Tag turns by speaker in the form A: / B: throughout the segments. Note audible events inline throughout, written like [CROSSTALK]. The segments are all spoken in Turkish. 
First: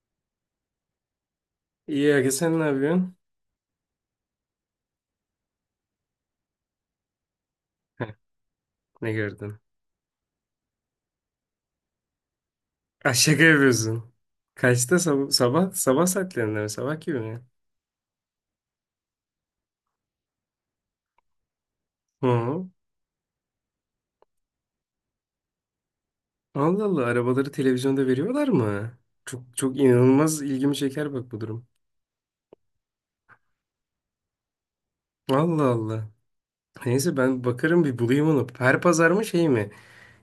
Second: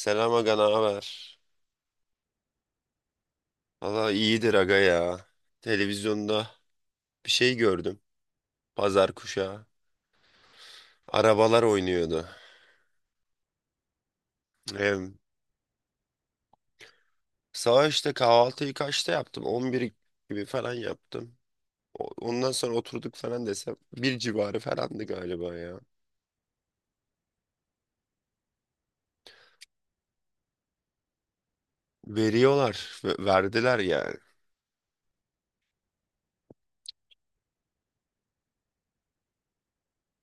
A: Selam aga, ne haber?
B: İyi Aga, sen ne yapıyorsun?
A: Valla iyidir aga ya. Televizyonda bir şey gördüm.
B: Heh, ne
A: Pazar
B: gördün?
A: kuşağı. Arabalar oynuyordu.
B: Ah, şaka yapıyorsun. Kaçta
A: Em,
B: sabah? Sabah saatlerinde mi? Sabah gibi mi?
A: Sabah işte kahvaltıyı kaçta yaptım? 11 gibi falan yaptım. Ondan
B: Hı.
A: sonra oturduk falan desem. Bir civarı falandı galiba ya.
B: Allah Allah, arabaları televizyonda veriyorlar mı? Çok çok inanılmaz ilgimi çeker bak bu durum.
A: Veriyorlar. Verdiler yani.
B: Allah Allah. Neyse, ben bakarım bir bulayım onu. Her pazar mı şey mi?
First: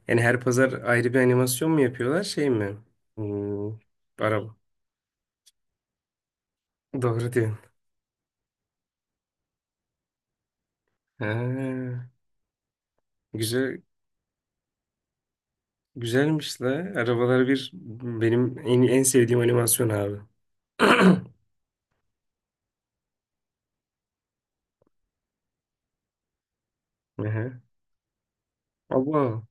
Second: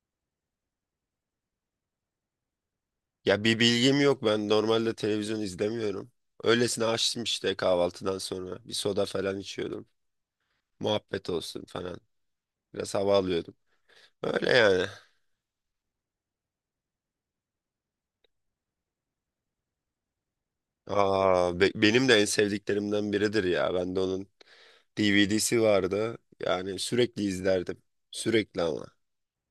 B: Yani her pazar ayrı bir animasyon mu yapıyorlar şey mi?
A: Ya bir
B: Hmm,
A: bilgim yok. Ben
B: araba.
A: normalde televizyon izlemiyorum. Öylesine açtım
B: Doğru
A: işte
B: diyorsun.
A: kahvaltıdan sonra. Bir soda falan içiyordum. Muhabbet olsun falan.
B: Ha,
A: Biraz hava alıyordum.
B: güzel,
A: Öyle yani.
B: güzelmiş la. Arabalar Bir benim en sevdiğim animasyon abi. [CLEARS THROAT]
A: Aa, benim de en sevdiklerimden biridir ya. Ben de onun DVD'si vardı. Yani sürekli
B: Aha.
A: izlerdim. Sürekli ama.
B: Abo.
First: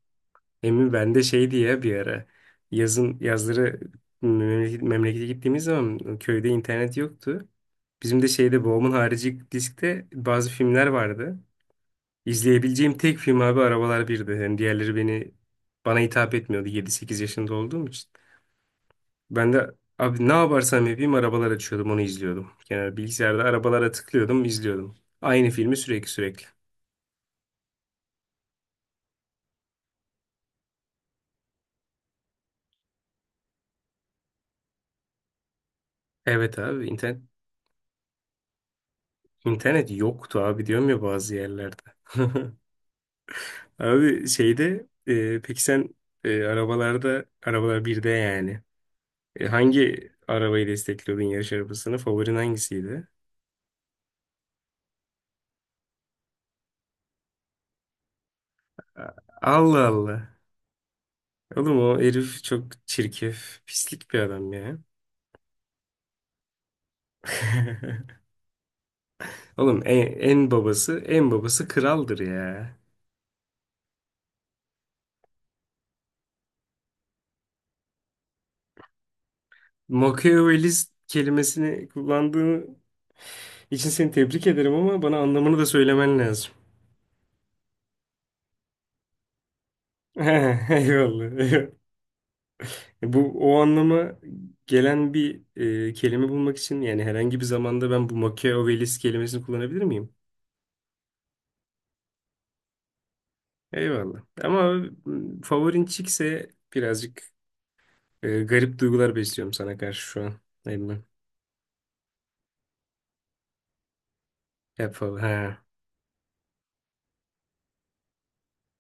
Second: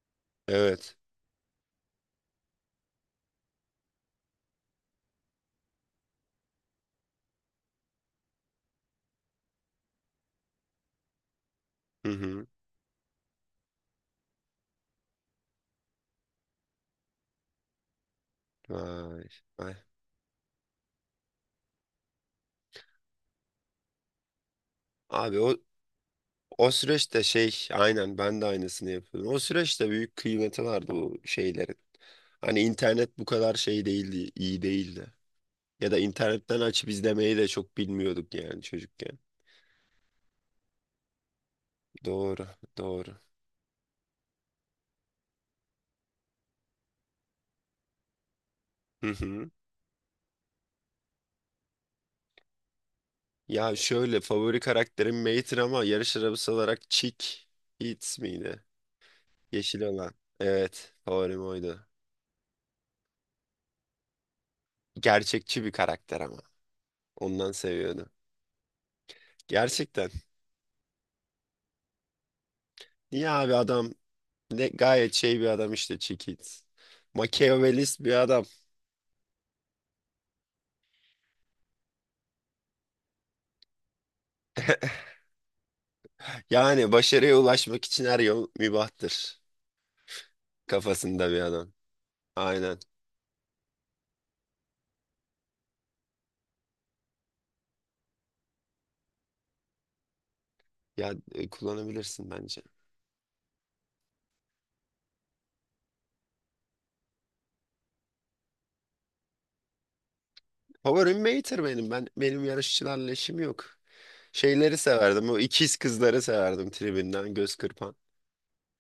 B: Emin,
A: Evet.
B: ben de şey diye bir ara yazın, yazları memlekete gittiğimiz zaman köyde internet yoktu. Bizim de şeyde, babamın harici diskte bazı filmler vardı.
A: Hı hı.
B: İzleyebileceğim tek film abi Arabalar Bir'di. Yani diğerleri beni, bana hitap etmiyordu, 7-8 yaşında olduğum için.
A: Vay,
B: Ben de
A: vay.
B: abi, ne yaparsam yapayım arabalar açıyordum, onu izliyordum. Genel bilgisayarda arabalara tıklıyordum, izliyordum.
A: Abi o
B: Aynı filmi sürekli sürekli.
A: o süreçte şey aynen ben de aynısını yapıyordum. O süreçte büyük kıymeti vardı bu şeylerin. Hani internet bu kadar şey değildi, iyi değildi. Ya da
B: Evet
A: internetten
B: abi,
A: açıp izlemeyi de çok bilmiyorduk yani çocukken.
B: İnternet yoktu abi, diyorum ya, bazı yerlerde.
A: Doğru,
B: [LAUGHS]
A: doğru.
B: Abi şeyde, peki sen, arabalar birde yani,
A: Hı hı.
B: Hangi arabayı destekliyordun, yarış arabasını? Favorin hangisiydi?
A: Ya şöyle favori karakterim Mater ama yarış arabası olarak Chick Hits miydi?
B: A-
A: Yeşil
B: Allah
A: olan.
B: Allah.
A: Evet favorim
B: Oğlum
A: oydu.
B: o herif çok çirkef, pislik bir adam ya.
A: Gerçekçi bir karakter ama. Ondan seviyordum.
B: [LAUGHS] Oğlum en,
A: Gerçekten.
B: en babası, en babası kraldır ya.
A: Niye abi adam ne gayet şey bir adam işte Chick Hits. Machiavellist bir adam.
B: Machiavellist kelimesini kullandığın için seni tebrik ederim ama bana anlamını da söylemen lazım.
A: Yani başarıya ulaşmak için her yol mübahtır.
B: [LAUGHS]
A: Kafasında bir
B: Eyvallah.
A: adam. Aynen.
B: Bu o anlama gelen bir kelime bulmak için, yani herhangi bir zamanda ben bu Machiavellist kelimesini kullanabilir miyim?
A: Kullanabilirsin bence.
B: Eyvallah. Ama favorin Chick'se birazcık garip duygular besliyorum sana karşı şu an. Emmi.
A: Favorim Mater benim. Ben benim yarışçılarla işim yok. Şeyleri
B: Yap falan.
A: severdim. O
B: Ha.
A: ikiz kızları severdim tribünden göz kırpan.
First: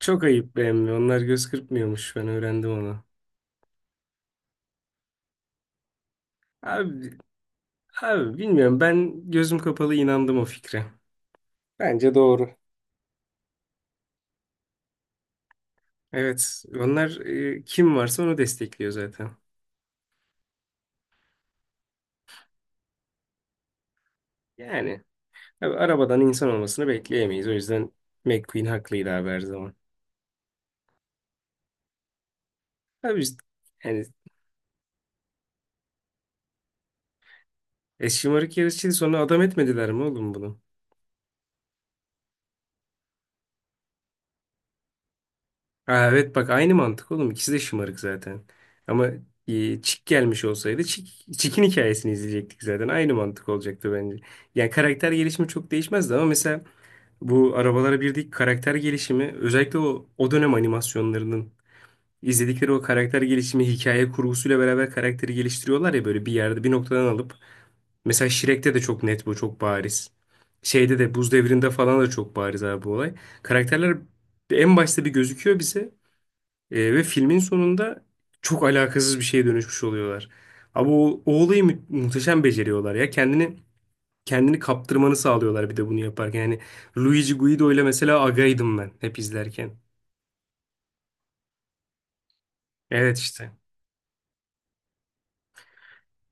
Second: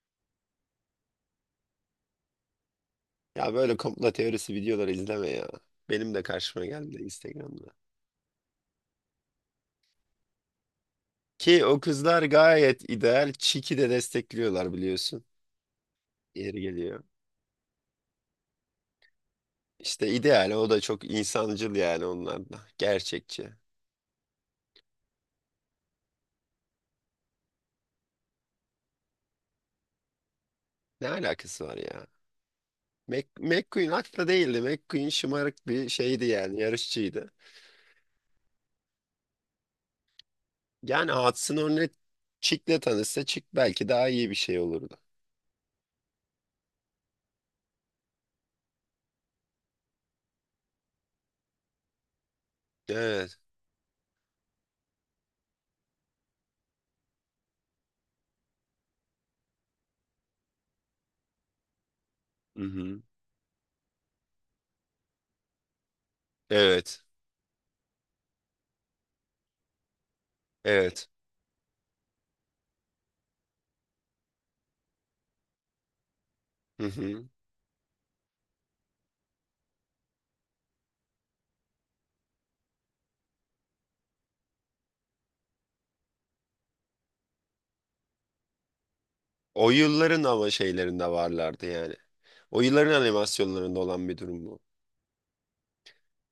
B: Çok ayıp be emmi. Onlar göz kırpmıyormuş. Ben öğrendim onu.
A: Ya böyle komplo teorisi videoları izleme ya. Benim de karşıma geldi
B: Abi,
A: Instagram'da.
B: abi bilmiyorum. Ben gözüm kapalı inandım o fikre.
A: Ki o
B: Bence
A: kızlar
B: doğru.
A: gayet ideal. Çiki de destekliyorlar biliyorsun. Yeri
B: Evet.
A: geliyor.
B: Onlar kim varsa onu destekliyor zaten.
A: İşte ideal o da çok insancıl yani onlar da. Gerçekçi.
B: Yani. Abi, arabadan insan olmasını bekleyemeyiz. O yüzden McQueen haklıydı abi, her zaman.
A: Ne alakası var ya?
B: Abi biz-
A: McQueen
B: yani
A: haklı değildi. McQueen şımarık bir şeydi yani yarışçıydı.
B: şımarık yarışçıydı, sonra adam etmediler mi oğlum bunu?
A: Yani Hudson Hornet Chick'le tanışsa Chick belki daha iyi bir şey olurdu.
B: Aa, evet bak, aynı mantık oğlum. İkisi de şımarık zaten. Ama Chick gelmiş olsaydı Chick'in hikayesini izleyecektik zaten. Aynı
A: Evet.
B: mantık olacaktı bence. Yani karakter gelişimi çok değişmezdi ama mesela bu arabalara birdeki karakter gelişimi, özellikle o dönem animasyonlarının
A: Hı
B: izledikleri o
A: hı.
B: karakter gelişimi, hikaye kurgusuyla beraber karakteri geliştiriyorlar ya, böyle bir yerde bir
A: Evet.
B: noktadan alıp. Mesela Shrek'te de çok net bu, çok bariz. Şeyde
A: Evet.
B: de, Buz Devri'nde falan da çok bariz abi bu olay. Karakterler en başta bir gözüküyor bize,
A: Hı
B: ve
A: hı.
B: filmin sonunda çok alakasız bir şeye dönüşmüş oluyorlar. Ama o olayı muhteşem beceriyorlar ya. Kendini kaptırmanı sağlıyorlar bir de bunu yaparken. Yani Luigi Guido ile mesela agaydım ben hep
A: O
B: izlerken.
A: yılların ama şeylerinde varlardı yani. O yılların
B: Evet işte.
A: animasyonlarında olan bir durum bu.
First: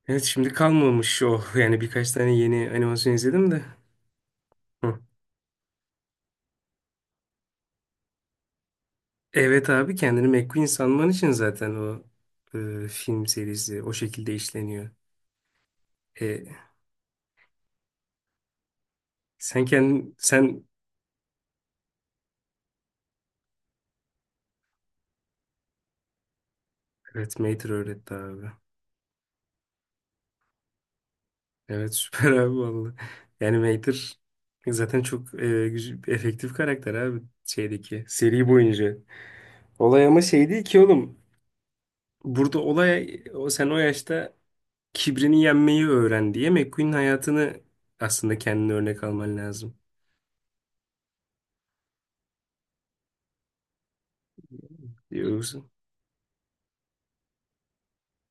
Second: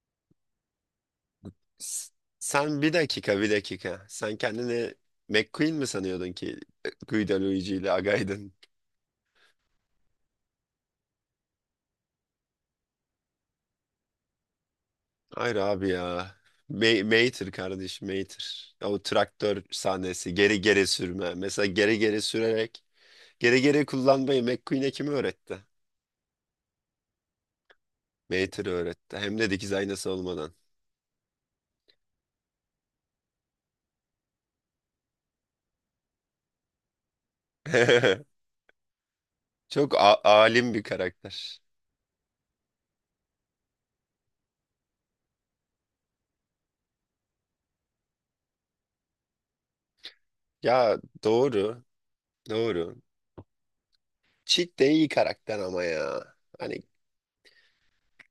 B: Evet şimdi kalmamış o. Yani
A: S-
B: birkaç tane yeni
A: Sen bir
B: animasyon
A: dakika bir
B: izledim de.
A: dakika. Sen kendini
B: Hı.
A: McQueen mi sanıyordun ki Guido Luigi ile Agaydın?
B: Evet abi, kendini McQueen sanman için zaten o film serisi o şekilde işleniyor.
A: Hayır abi ya.
B: E,
A: Mater kardeş Mater. O traktör sahnesi geri
B: sen,
A: geri sürme. Mesela geri geri sürerek geri geri kullanmayı McQueen'e kim öğretti?
B: evet, Mater öğretti abi.
A: Mater öğretti. Hem de dikiz aynası olmadan.
B: Evet, süper [LAUGHS] abi, vallahi. Yani Mater zaten çok efektif karakter abi şeydeki,
A: [LAUGHS]
B: seri boyunca.
A: Çok
B: Olay ama şey değil
A: alim
B: ki
A: bir
B: oğlum.
A: karakter.
B: Burada olay, o sen o yaşta kibrini yenmeyi öğren diye McQueen'in hayatını aslında kendine örnek alman lazım.
A: Ya doğru, doğru. Cheat de iyi karakter
B: Yoksa
A: ama ya. Hani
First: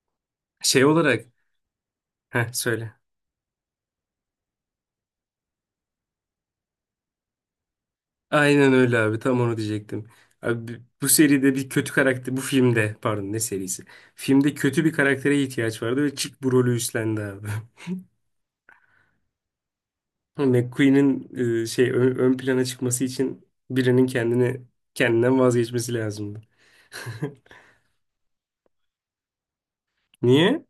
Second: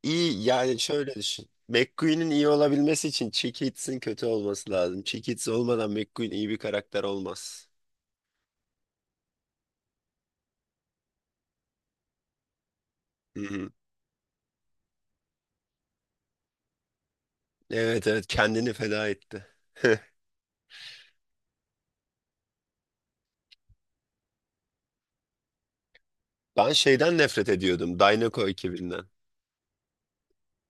A: iyi yani
B: şey
A: şöyle
B: olarak.
A: düşün. McQueen'in iyi
B: Heh, söyle.
A: olabilmesi için Cheekitz'in kötü olması lazım. Cheekitz olmadan McQueen iyi bir karakter olmaz.
B: Aynen öyle abi. Tam onu diyecektim. Abi bu seride bir kötü karakter, bu filmde pardon, ne
A: Hı hı.
B: serisi? Filmde kötü bir karaktere ihtiyaç vardı ve Chick bu rolü üstlendi abi. [LAUGHS]
A: Evet, evet, kendini feda etti. [LAUGHS]
B: McQueen'in şey ön plana çıkması için birinin kendinden vazgeçmesi lazımdı.
A: Ben şeyden nefret
B: [LAUGHS]
A: ediyordum Dynaco ekibinden.
B: Niye?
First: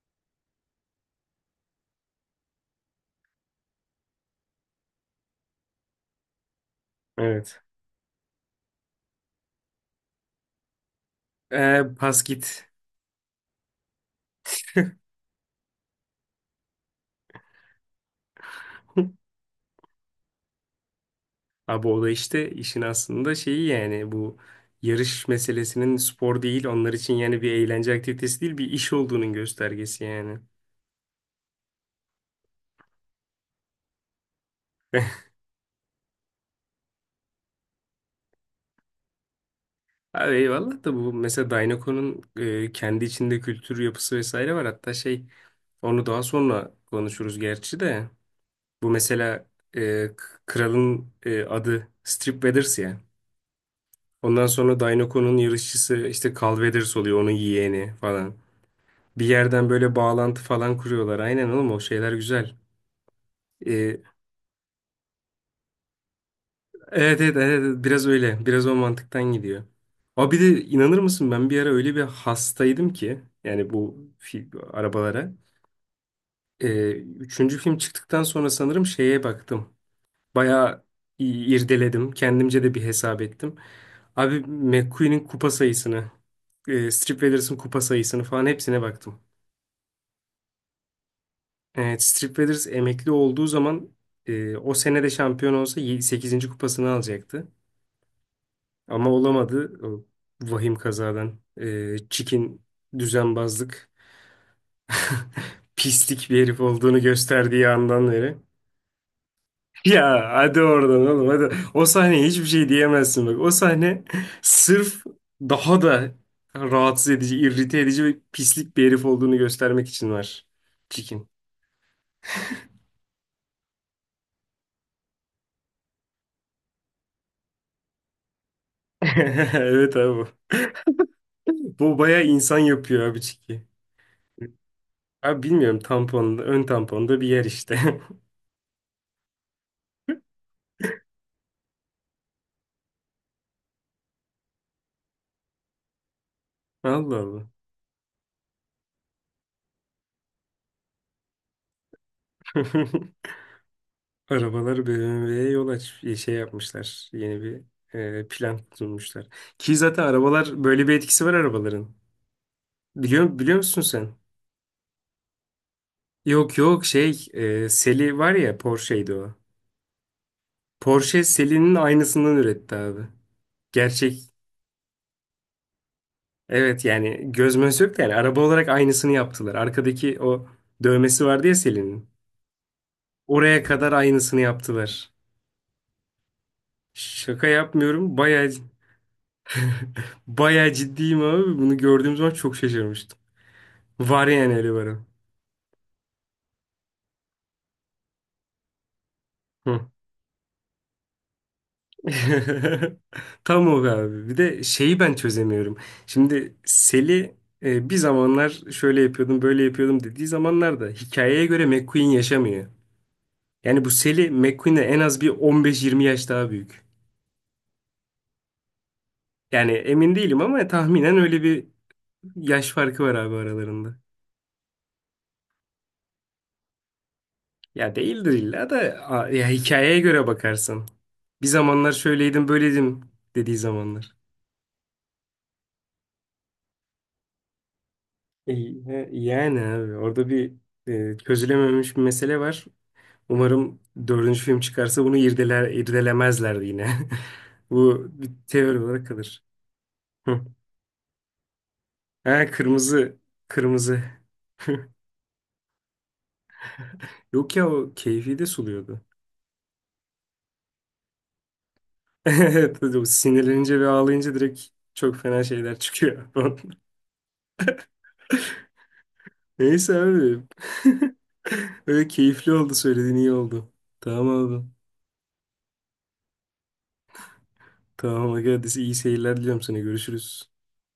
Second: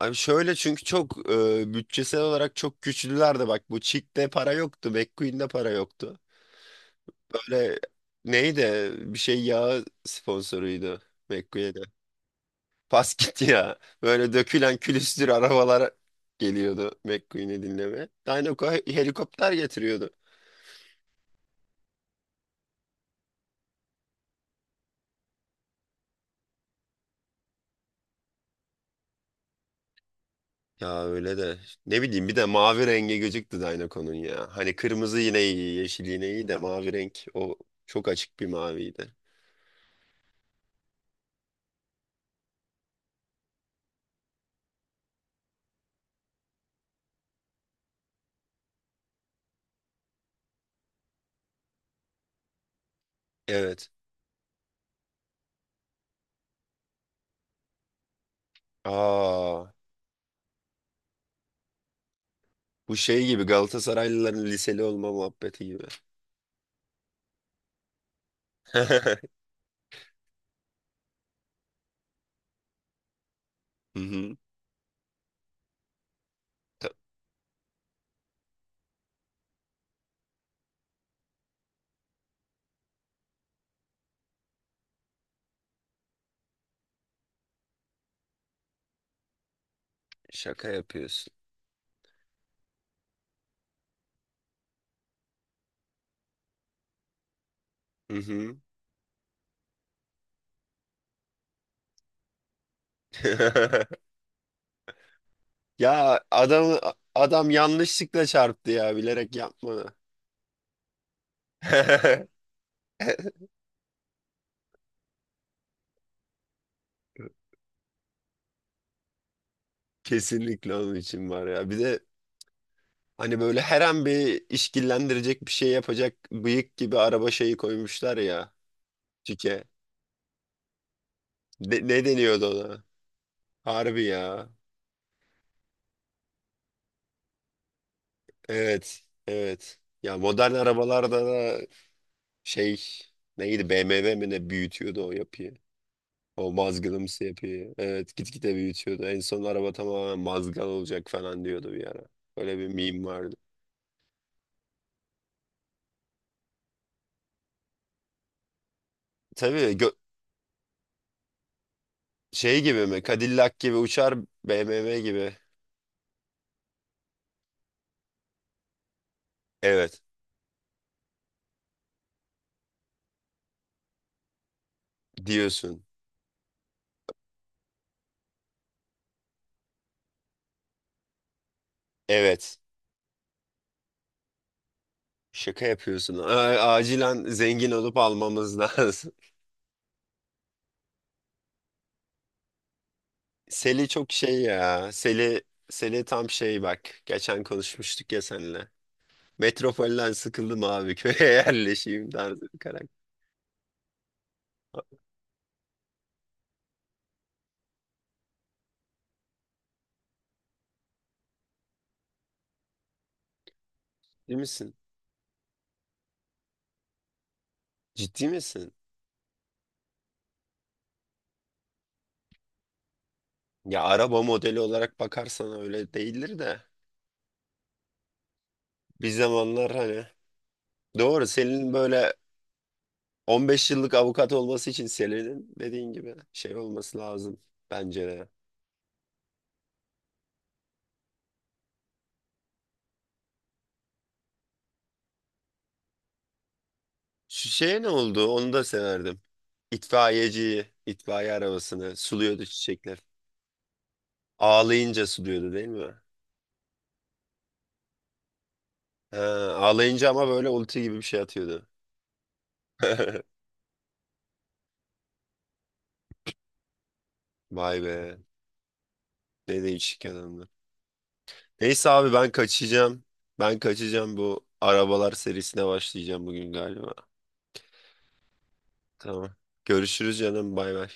A: Abi şöyle çünkü çok bütçesel olarak çok güçlülerdi bak bu Chick'te para yoktu, McQueen'de para yoktu.
B: Evet.
A: Böyle neydi bir şey yağı sponsoruydu McQueen'e.
B: Pas git.
A: Pas gitti ya. Böyle dökülen külüstür arabalar geliyordu McQueen'i dinleme. Dinoco
B: [LAUGHS]
A: helikopter getiriyordu.
B: Abi o da işte işin aslında şeyi, yani bu yarış meselesinin spor değil onlar için, yani bir eğlence aktivitesi değil bir iş olduğunun göstergesi yani.
A: Ya öyle de ne bileyim bir de mavi rengi gözüktü Dinoco'nun ya. Hani kırmızı yine iyi, yeşil yine iyi de mavi renk o çok açık bir maviydi.
B: Abi eyvallah da, bu mesela Dynaco'nun kendi içinde kültür yapısı vesaire var. Hatta şey, onu daha sonra konuşuruz gerçi de. Bu mesela kralın adı Strip Weathers ya.
A: Evet.
B: Ondan sonra Dynaco'nun yarışçısı işte Carl Weathers oluyor, onun yeğeni falan. Bir
A: Aa,
B: yerden böyle bağlantı falan kuruyorlar. Aynen oğlum, o şeyler güzel.
A: bu şey gibi
B: Evet,
A: Galatasaraylıların liseli olma muhabbeti gibi.
B: evet evet evet, biraz öyle. Biraz o mantıktan
A: [LAUGHS]
B: gidiyor. Abi bir de inanır mısın, ben bir ara öyle bir hastaydım ki yani,
A: Hı hı.
B: arabalara. Ee,
A: Ta-
B: üçüncü film çıktıktan sonra sanırım şeye baktım. Bayağı i- irdeledim. Kendimce de bir hesap ettim. Abi McQueen'in kupa sayısını, Strip Withers'ın kupa sayısını falan, hepsine baktım.
A: Şaka yapıyorsun.
B: Evet, Strip Withers emekli olduğu zaman, o sene de şampiyon olsa sekizinci kupasını alacaktı.
A: Hı hı.
B: Ama olamadı. O vahim kazadan. Çikin düzenbazlık,
A: [LAUGHS] Ya
B: pislik bir herif
A: adam
B: olduğunu
A: adam
B: gösterdiği andan
A: yanlışlıkla
B: beri.
A: çarptı ya bilerek yapmadı.
B: Ya hadi oradan oğlum, hadi. O sahneye
A: [LAUGHS]
B: hiçbir şey diyemezsin bak. O sahne sırf daha da rahatsız edici, irrite edici ve pislik bir herif olduğunu göstermek için var.
A: Kesinlikle onun
B: Çikin.
A: için var ya. Bir de hani böyle her an bir işkillendirecek bir şey yapacak bıyık gibi araba şeyi koymuşlar ya.
B: [LAUGHS]
A: Cike.
B: Evet abi.
A: Ne,
B: Bu
A: ne
B: bayağı
A: deniyordu
B: insan
A: ona?
B: yapıyor abi, Çiki.
A: Harbi ya.
B: Abi bilmiyorum, tampon, ön tamponda bir yer işte. [LAUGHS]
A: Evet. Evet. Ya modern arabalarda da şey neydi BMW mi ne büyütüyordu o yapıyı. O
B: Allah
A: mazgalımsı
B: Allah.
A: yapıyı. Evet gitgide büyütüyordu. En son araba tamamen mazgal olacak falan diyordu bir ara. Öyle bir meme
B: [LAUGHS]
A: vardı.
B: Arabalar BMW'ye yol aç şey yapmışlar. Yeni bir plan sunmuşlar.
A: Tabii
B: Ki
A: gö-
B: zaten arabalar böyle bir etkisi var arabaların.
A: Şey gibi mi?
B: Biliyor
A: Cadillac gibi
B: musun
A: uçar
B: sen?
A: BMW gibi.
B: Yok yok, şey, Seli var ya, Porsche'ydi o.
A: Evet
B: Porsche Seli'nin aynısından üretti abi. Gerçek,
A: diyorsun.
B: evet, yani göz möz yok da, yani araba olarak aynısını yaptılar. Arkadaki o dövmesi vardı ya Seli'nin.
A: Evet.
B: Oraya kadar aynısını yaptılar.
A: Şaka yapıyorsun. Acilen
B: Şaka
A: zengin olup
B: yapmıyorum, bayağı
A: almamız lazım. [LAUGHS]
B: [LAUGHS] bayağı ciddiyim abi. Bunu gördüğüm zaman çok şaşırmıştım.
A: Seli çok
B: Var
A: şey
B: yani, öyle
A: ya.
B: var.
A: Seli tam şey bak. Geçen konuşmuştuk ya seninle. Metropolden sıkıldım abi köye [LAUGHS] yerleşeyim tarzı bir
B: [LAUGHS]
A: karakter.
B: Tam o abi. Bir de şeyi ben çözemiyorum. Şimdi Sel'i bir zamanlar şöyle yapıyordum, böyle yapıyordum dediği zamanlarda hikayeye göre McQueen yaşamıyor. Yani bu Sel'i,
A: Ciddi misin?
B: McQueen'e en az bir 15-20 yaş daha büyük.
A: Ciddi misin?
B: Yani emin değilim ama tahminen öyle bir yaş farkı var abi
A: Ya
B: aralarında.
A: araba modeli olarak bakarsan öyle değildir de.
B: Ya değildir illa da,
A: Bir
B: ya
A: zamanlar
B: hikayeye
A: hani
B: göre bakarsan.
A: doğru
B: Bir
A: senin
B: zamanlar
A: böyle
B: şöyleydim, böyleydim dediği
A: 15 yıllık
B: zamanlar.
A: avukat olması için senin dediğin gibi şey olması lazım bence de.
B: E, he, Yani abi orada bir çözülememiş bir mesele var. Umarım dördüncü film çıkarsa bunu irdeler, irdelemezler yine. [LAUGHS]
A: Şu şeye ne
B: Bu
A: oldu?
B: bir
A: Onu da
B: teori olarak
A: severdim.
B: kalır. Hı.
A: İtfaiyeciyi, itfaiye arabasını suluyordu
B: Ha,
A: çiçekler.
B: kırmızı. Kırmızı. [LAUGHS]
A: Ağlayınca suluyordu değil mi?
B: Yok ya, o keyfi de suluyordu.
A: Ha, ağlayınca ama böyle ulti gibi bir şey atıyordu.
B: [LAUGHS] Evet, o
A: [LAUGHS]
B: sinirlenince ve ağlayınca direkt çok fena şeyler çıkıyor. [LAUGHS]
A: Vay be. Ne
B: Neyse
A: değişik
B: abi.
A: adamlar.
B: [LAUGHS]
A: Neyse
B: Öyle
A: abi ben
B: keyifli oldu,
A: kaçacağım.
B: söylediğin iyi
A: Ben
B: oldu.
A: kaçacağım
B: Tamam
A: bu
B: abi.
A: arabalar serisine başlayacağım bugün galiba.
B: Tamam arkadaşlar, iyi
A: Tamam.
B: seyirler diliyorum sana.
A: Görüşürüz
B: Görüşürüz.
A: canım bay bay.